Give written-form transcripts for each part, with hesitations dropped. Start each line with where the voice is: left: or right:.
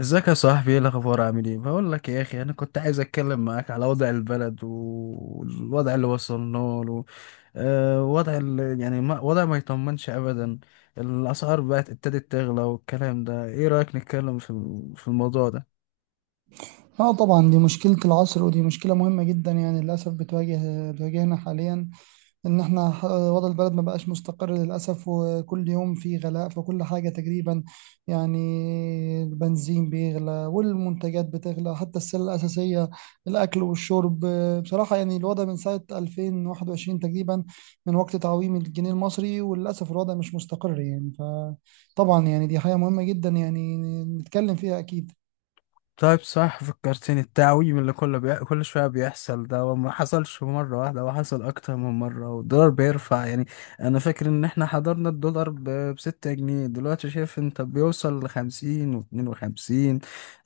left: ازيك يا صاحبي؟ ايه الاخبار؟ عامل ايه؟ بقول لك يا اخي، انا كنت عايز اتكلم معاك على وضع البلد و- والوضع اللي وصلنا له. وضع وضع ما يطمنش ابدا. الاسعار بقت ابتدت تغلى والكلام ده، ايه رايك نتكلم في في الموضوع ده؟
right: اه طبعا دي مشكلة العصر، ودي مشكلة مهمة جدا، يعني للأسف بتواجهنا حاليا. إن احنا وضع البلد ما بقاش مستقر للأسف، وكل يوم في غلاء في كل حاجة تقريبا يعني. البنزين بيغلى والمنتجات بتغلى، حتى السلة الأساسية الأكل والشرب. بصراحة يعني الوضع من ساعة 2021 تقريبا، من وقت تعويم الجنيه المصري، وللأسف الوضع مش مستقر يعني. فطبعا يعني دي حاجة مهمة جدا يعني نتكلم فيها أكيد.
left: طيب، صح، فكرتني التعويم اللي كله كل شوية بيحصل ده، وما حصلش مرة واحدة، هو حصل أكتر من مرة، والدولار بيرفع يعني. أنا فاكر إن إحنا حضرنا الدولار بستة جنيه، دلوقتي شايف أنت بيوصل لخمسين واتنين وخمسين.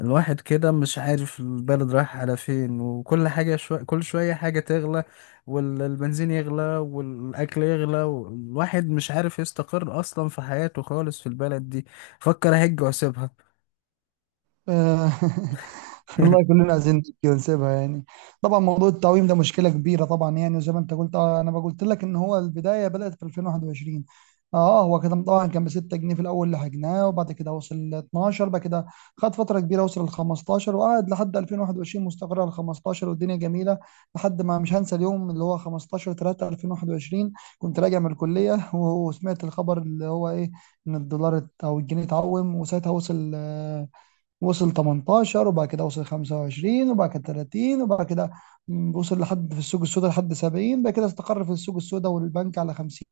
left: الواحد كده مش عارف البلد رايح على فين، وكل حاجة كل شوية حاجة تغلى. والبنزين يغلى والأكل يغلى، والواحد مش عارف يستقر أصلا في حياته خالص في البلد دي. فكر أهج وأسيبها.
right: آه، والله كلنا عايزين نبكي ونسيبها يعني. طبعا موضوع التعويم ده مشكله كبيره طبعا يعني، وزي ما انت قلت، انا ما قلت لك ان هو البدايه بدات في 2021. اه هو كده طبعا. كان ب 6 جنيه في الاول اللي حجناه، وبعد كده وصل ل 12 بعد كده. خد فتره كبيره وصل ل 15، وقعد لحد 2021 مستقر على 15، والدنيا جميله. لحد ما، مش هنسى اليوم اللي هو 15 3 2021، كنت راجع من الكليه وسمعت الخبر اللي هو ايه؟ ان الدولار او الجنيه اتعوم. وساعتها وصل، وصل 18، وبعد كده وصل 25، وبعد كده 30، وبعد كده وصل لحد في السوق السوداء لحد 70. بعد كده استقر في السوق السوداء والبنك على 50.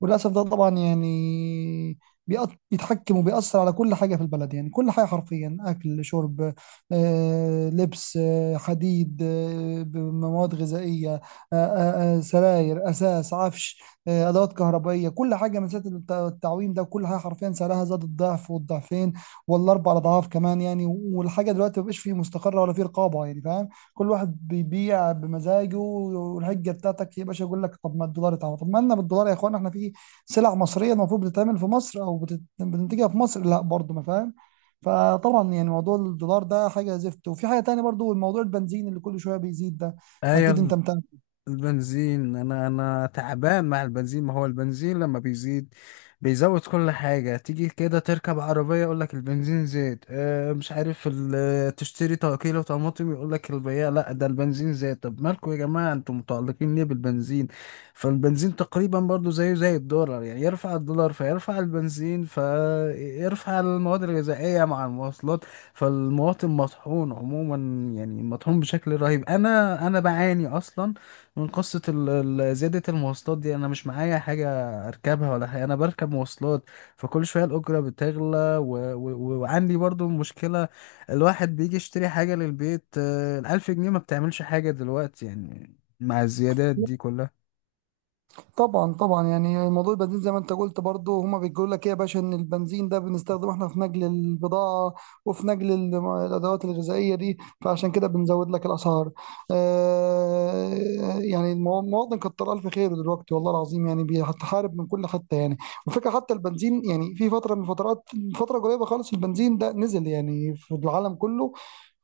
right: وللاسف ده طبعا يعني بيتحكم وبيأثر على كل حاجة في البلد يعني. كل حاجة حرفيا، أكل، شرب، لبس، حديد، مواد غذائية، سراير، أساس، عفش، أدوات كهربائية. كل حاجة من ساعة التعويم ده، كل حاجة حرفيا سعرها زاد الضعف والضعفين ولا اربع اضعاف كمان يعني. والحاجه دلوقتي مبقاش فيه مستقره ولا فيه رقابه، يعني فاهم. كل واحد بيبيع بمزاجه، والحجه بتاعتك يا باشا يقول لك: طب ما الدولار اتعمل. طب ما لنا بالدولار يا اخوان؟ احنا في سلع مصريه، المفروض بتتعمل في مصر او بتنتجها في مصر، لا برضه، ما فاهم. فطبعا يعني موضوع الدولار ده حاجه زفت، وفي حاجه تانية برضه، الموضوع البنزين اللي كل شويه بيزيد ده. اكيد انت
left: ايوه،
right: متابع.
left: البنزين انا تعبان مع البنزين. ما هو البنزين لما بيزيد بيزود كل حاجة. تيجي كده تركب عربية يقولك البنزين زاد. اه، مش عارف تشتري كيلو طماطم يقولك البياع لا ده البنزين زاد. طب مالكوا يا جماعة انتوا متعلقين ليه بالبنزين؟ فالبنزين تقريبا برضو زيه زي الدولار، يعني يرفع الدولار فيرفع البنزين فيرفع المواد الغذائية مع المواصلات. فالمواطن مطحون عموما، يعني مطحون بشكل رهيب. انا بعاني اصلا من قصة زيادة المواصلات دي. أنا مش معايا حاجة أركبها ولا حاجة، أنا بركب مواصلات، فكل شوية الأجرة بتغلى. وعندي برضو مشكلة، الواحد بيجي يشتري حاجة للبيت. الألف جنيه ما بتعملش حاجة دلوقتي يعني مع الزيادات دي كلها.
right: طبعا طبعا، يعني موضوع البنزين زي ما انت قلت برضو، هما بيقول لك ايه يا باشا؟ ان البنزين ده بنستخدمه احنا في نقل البضاعه وفي نقل الادوات الغذائيه دي، فعشان كده بنزود لك الاسعار. آه. يعني المواطن كتر الف خيره دلوقتي، والله العظيم يعني بيتحارب من كل حته يعني. وفكره، حتى البنزين يعني في فتره من فترات، فتره قريبه خالص، البنزين ده نزل يعني في العالم كله.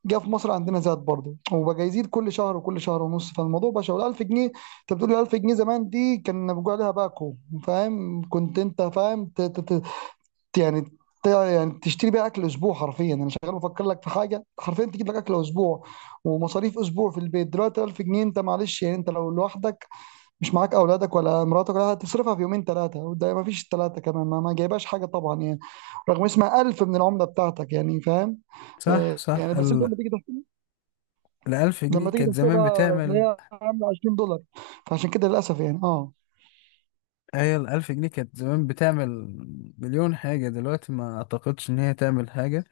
right: جه في مصر عندنا زاد برضه، وبقى يزيد كل شهر وكل شهر ونص. فالموضوع بقى شغل 1000 جنيه. انت بتقول 1000 جنيه؟ زمان دي كان بيقول عليها باكو، فاهم؟ كنت انت فاهم ت- يعني يعني تشتري بيها اكل اسبوع حرفيا. انا شغال بفكر لك في حاجه حرفيا تجيب لك اكل اسبوع ومصاريف اسبوع في البيت دلوقتي، 1000 جنيه. انت، معلش يعني، انت لو لوحدك، مش معاك اولادك ولا مراتك ولا حاجة، هتصرفها في يومين ثلاثه، وده ما فيش ثلاثه كمان، ما جايبهاش حاجه طبعا يعني، رغم اسمها 1000 من العمله بتاعتك، يعني فاهم.
left: صح،
right: يعني
left: صح.
right: بس انت لما تيجي،
left: الألف جنيه كانت زمان
right: تحسبها
left: بتعمل،
right: تلاقيها عامله 20 دولار. فعشان كده للاسف يعني اه.
left: هي الألف جنيه كانت زمان بتعمل مليون حاجة، دلوقتي ما أعتقدش إن هي تعمل حاجة.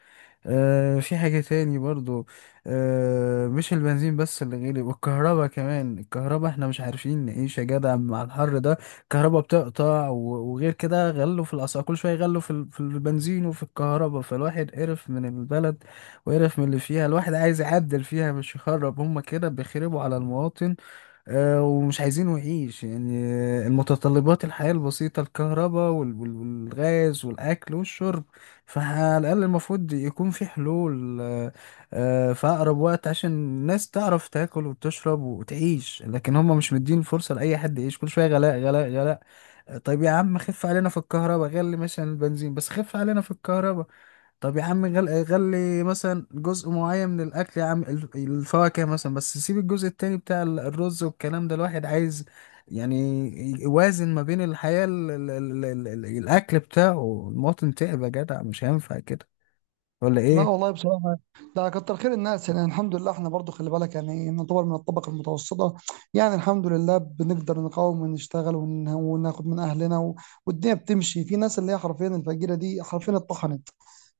left: في حاجة تاني برضو، مش البنزين بس اللي غالي، والكهرباء كمان. الكهرباء احنا مش عارفين نعيش يا جدع مع الحر ده. الكهرباء بتقطع، وغير كده غلوا في الأسعار كل شوية، غلوا في في البنزين وفي الكهرباء. فالواحد قرف من البلد وقرف من اللي فيها. الواحد عايز يعدل فيها مش يخرب، هما كده بيخربوا على المواطن. ومش عايزينه يعيش يعني. المتطلبات الحياة البسيطة: الكهرباء والغاز والأكل والشرب. فعلى الأقل المفروض يكون في حلول، في أقرب وقت، عشان الناس تعرف تاكل وتشرب وتعيش. لكن هم مش مدين فرصة لأي حد يعيش، كل شوية غلاء غلاء غلاء. طيب يا عم خف علينا في الكهرباء. غلي مثلا البنزين بس خف علينا في الكهرباء. طب يا عم غلي مثلا جزء معين من الاكل، يا عم الفواكه مثلا، بس سيب الجزء التاني بتاع الرز والكلام ده. الواحد عايز يعني يوازن ما بين الحياة الاكل بتاعه. المواطن تعب يا جدع، مش هينفع كده ولا
right: لا
left: ايه؟
right: والله بصراحه ده كتر خير الناس يعني. الحمد لله احنا برضو، خلي بالك يعني، نعتبر من الطبقه المتوسطه، يعني الحمد لله بنقدر نقاوم ونشتغل وناخد من اهلنا والدنيا بتمشي. في ناس اللي هي حرفيا الفقيره دي، حرفيا اتطحنت.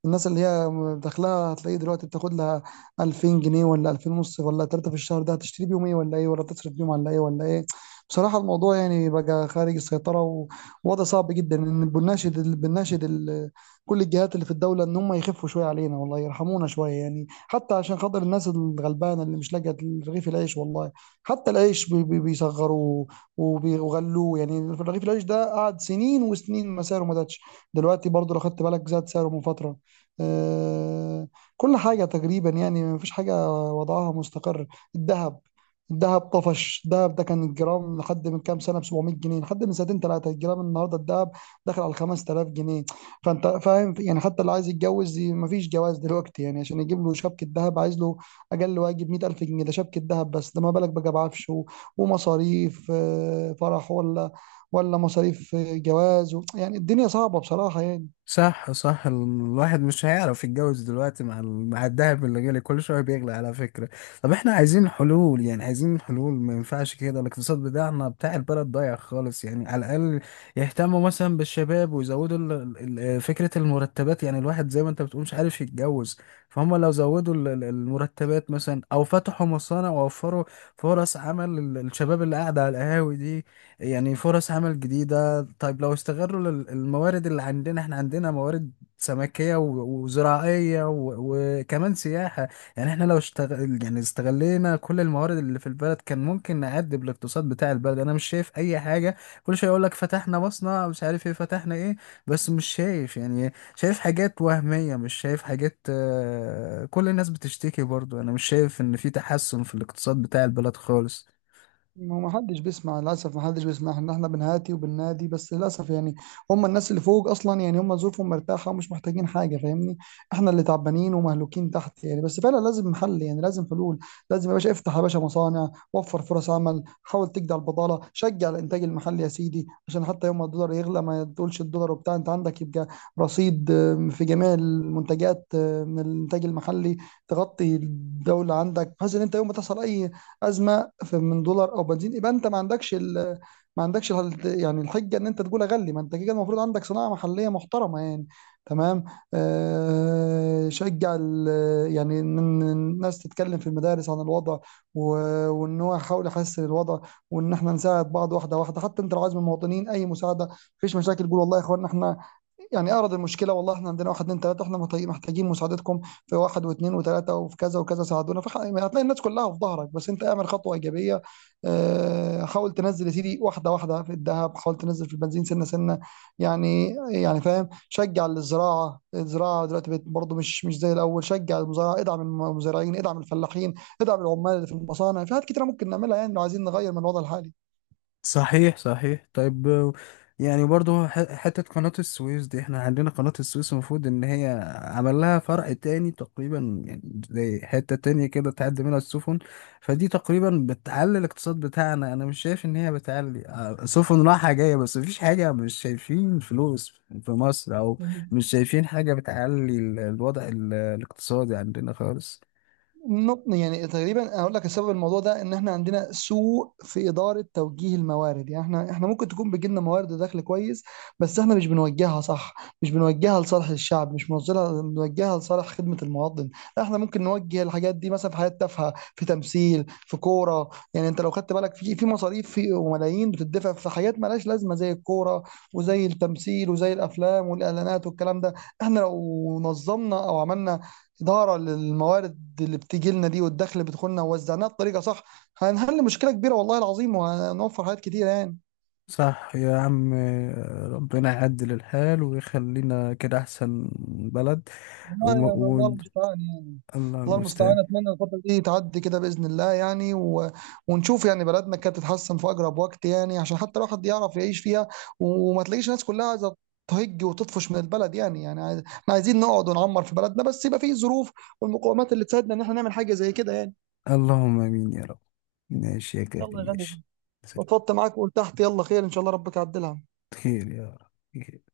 right: الناس اللي هي داخلها هتلاقيه دلوقتي بتاخد لها 2000 جنيه ولا 2000 ونص ولا 3 في الشهر، ده هتشتري بيهم ايه ولا ايه، ولا تصرف بيهم على ايه ولا ايه؟ بصراحة الموضوع يعني بقى خارج السيطرة، ووضع صعب جدا. ان بنناشد كل الجهات اللي في الدولة، ان هم يخفوا شوية علينا، والله يرحمونا شوية يعني، حتى عشان خاطر الناس الغلبانة اللي مش لاقية رغيف العيش والله. حتى العيش بيصغروه وغلوه يعني. رغيف العيش ده قعد سنين وسنين ما سعره ما زادش، دلوقتي برضه لو خدت بالك زاد سعره من فترة. آه، كل حاجة تقريبا يعني، مفيش حاجة وضعها مستقر. الذهب، الذهب طفش. الذهب ده كان الجرام لحد من كام سنة ب 700 جنيه، لحد من سنتين ثلاثة، الجرام النهاردة الذهب داخل على 5000 جنيه. فأنت فاهم يعني، حتى اللي عايز يتجوز مفيش جواز دلوقتي يعني. عشان يجيب له شبكة ذهب، عايز له أقل واجب 100000 جنيه، ده شبكة ذهب بس. ده ما بالك بقى بعفش ومصاريف فرح، ولا ولا مصاريف جواز يعني الدنيا صعبة بصراحة يعني.
left: صح صح. الواحد مش هيعرف يتجوز دلوقتي مع مع الدهب اللي غالي كل شويه بيغلى على فكره. طب احنا عايزين حلول، يعني عايزين حلول، ما ينفعش كده. الاقتصاد بتاعنا بتاع البلد ضايع خالص يعني. على الاقل يهتموا مثلا بالشباب، ويزودوا فكره المرتبات. يعني الواحد زي ما انت بتقول مش عارف يتجوز. فهم لو زودوا المرتبات مثلا، او فتحوا مصانع ووفروا فرص عمل للشباب اللي قاعده على القهاوي دي، يعني فرص عمل جديده. طيب لو استغلوا الموارد اللي عندنا. احنا عندنا موارد سمكية وزراعية وكمان سياحة. يعني احنا لو اشتغل يعني استغلينا كل الموارد اللي في البلد كان ممكن نعدب الاقتصاد بتاع البلد. انا مش شايف اي حاجة. كل شوية يقول لك فتحنا مصنع، مش عارف ايه فتحنا ايه، بس مش شايف يعني. شايف حاجات وهمية مش شايف حاجات. كل الناس بتشتكي برضو. انا مش شايف ان في تحسن في الاقتصاد بتاع البلد خالص.
right: ما حدش بيسمع، للاسف ما حدش بيسمع ان احنا بنهاتي وبننادي، بس للاسف يعني. هم الناس اللي فوق اصلا، يعني هم ظروفهم مرتاحه ومش محتاجين حاجه، فاهمني؟ احنا اللي تعبانين ومهلوكين تحت يعني. بس فعلا لازم حل، يعني لازم حلول. لازم يا باشا افتح يا باشا مصانع، وفر فرص عمل، حاول تجدع البضاله، شجع الانتاج المحلي يا سيدي، عشان حتى يوم ما الدولار يغلى ما تقولش الدولار وبتاع، انت عندك يبقى رصيد في جميع المنتجات من الانتاج المحلي تغطي الدوله عندك، بحيث ان انت يوم ما تحصل اي ازمه في من دولار او بنزين، يبقى انت ما عندكش ما عندكش ال... يعني الحجه ان انت تقول اغلي. ما انت كده المفروض عندك صناعه محليه محترمه يعني. تمام. آه شجع ال... يعني إن الناس تتكلم في المدارس عن الوضع، و... وان هو يحاول يحسن الوضع، وان احنا نساعد بعض واحده واحده. حتى انت لو عايز من المواطنين اي مساعده، مفيش مشاكل. قول: والله يا اخوانا احنا يعني اعرض المشكله، والله احنا عندنا واحد اتنين تلاته، احنا محتاجين مساعدتكم في واحد واثنين وثلاثه وفي كذا وكذا، ساعدونا. فهتلاقي الناس كلها في ظهرك، بس انت اعمل خطوه ايجابيه. حاول تنزل يا سيدي واحده واحده في الذهب، حاول تنزل في البنزين سنه سنه يعني. يعني فاهم، شجع الزراعه. الزراعه دلوقتي بقت برضه مش زي الاول. شجع المزارعه، ادعم المزارعين، ادعم الفلاحين، ادعم العمال اللي في المصانع. في حاجات كتيره ممكن نعملها يعني لو عايزين نغير من الوضع الحالي.
left: صحيح صحيح. طيب، يعني برضو حتة قناة السويس دي، احنا عندنا قناة السويس المفروض ان هي عمل لها فرع تاني تقريبا، يعني زي حتة تانية كده تعدي منها السفن. فدي تقريبا بتعلي الاقتصاد بتاعنا. انا مش شايف ان هي بتعلي. سفن رايحة جاية بس مفيش حاجة. مش شايفين فلوس في مصر، او مش شايفين حاجة بتعلي الوضع الاقتصادي عندنا خالص.
right: يعني تقريبا اقول لك السبب الموضوع ده، ان احنا عندنا سوء في اداره توجيه الموارد يعني. احنا ممكن تكون بيجي لنا موارد دخل كويس، بس احنا مش بنوجهها صح، مش بنوجهها لصالح الشعب، مش بنوجهها بنوجهها لصالح خدمه المواطن. لا، احنا ممكن نوجه الحاجات دي مثلا في حاجات تافهه، في تمثيل، في كوره يعني. انت لو خدت بالك في مصاريف في وملايين بتدفع في حاجات مالهاش لازمه، زي الكوره وزي التمثيل وزي الافلام والاعلانات والكلام ده. احنا لو نظمنا او عملنا إدارة للموارد اللي بتيجي لنا دي والدخل اللي بيدخلنا ووزعناها بطريقة صح، هنحل مشكلة كبيرة والله العظيم، وهنوفر حاجات كتير يعني.
left: صح يا عم، ربنا يعدل الحال ويخلينا كده أحسن بلد.
right: والله
left: وم...
right: يعني
left: و...
right: الله المستعان يعني.
left: الله
right: الله
left: المستعان.
right: المستعان. أتمنى الفترة دي تعدي كده بإذن الله يعني، ونشوف يعني بلدنا كانت تتحسن في أقرب وقت يعني، عشان حتى الواحد يعرف يعيش فيها، وما تلاقيش الناس كلها عايزة تهج وتطفش من البلد يعني. يعني احنا عايزين نقعد ونعمر في بلدنا، بس يبقى فيه ظروف والمقومات اللي تساعدنا ان احنا نعمل حاجة زي كده يعني.
left: اللهم آمين يا رب. ماشي يا كريم،
right: يلا يا غالي،
left: ماشي.
right: اتفضت معاك وقلت تحت، يلا خير ان شاء الله ربك يعدلها.
left: خير يا رب.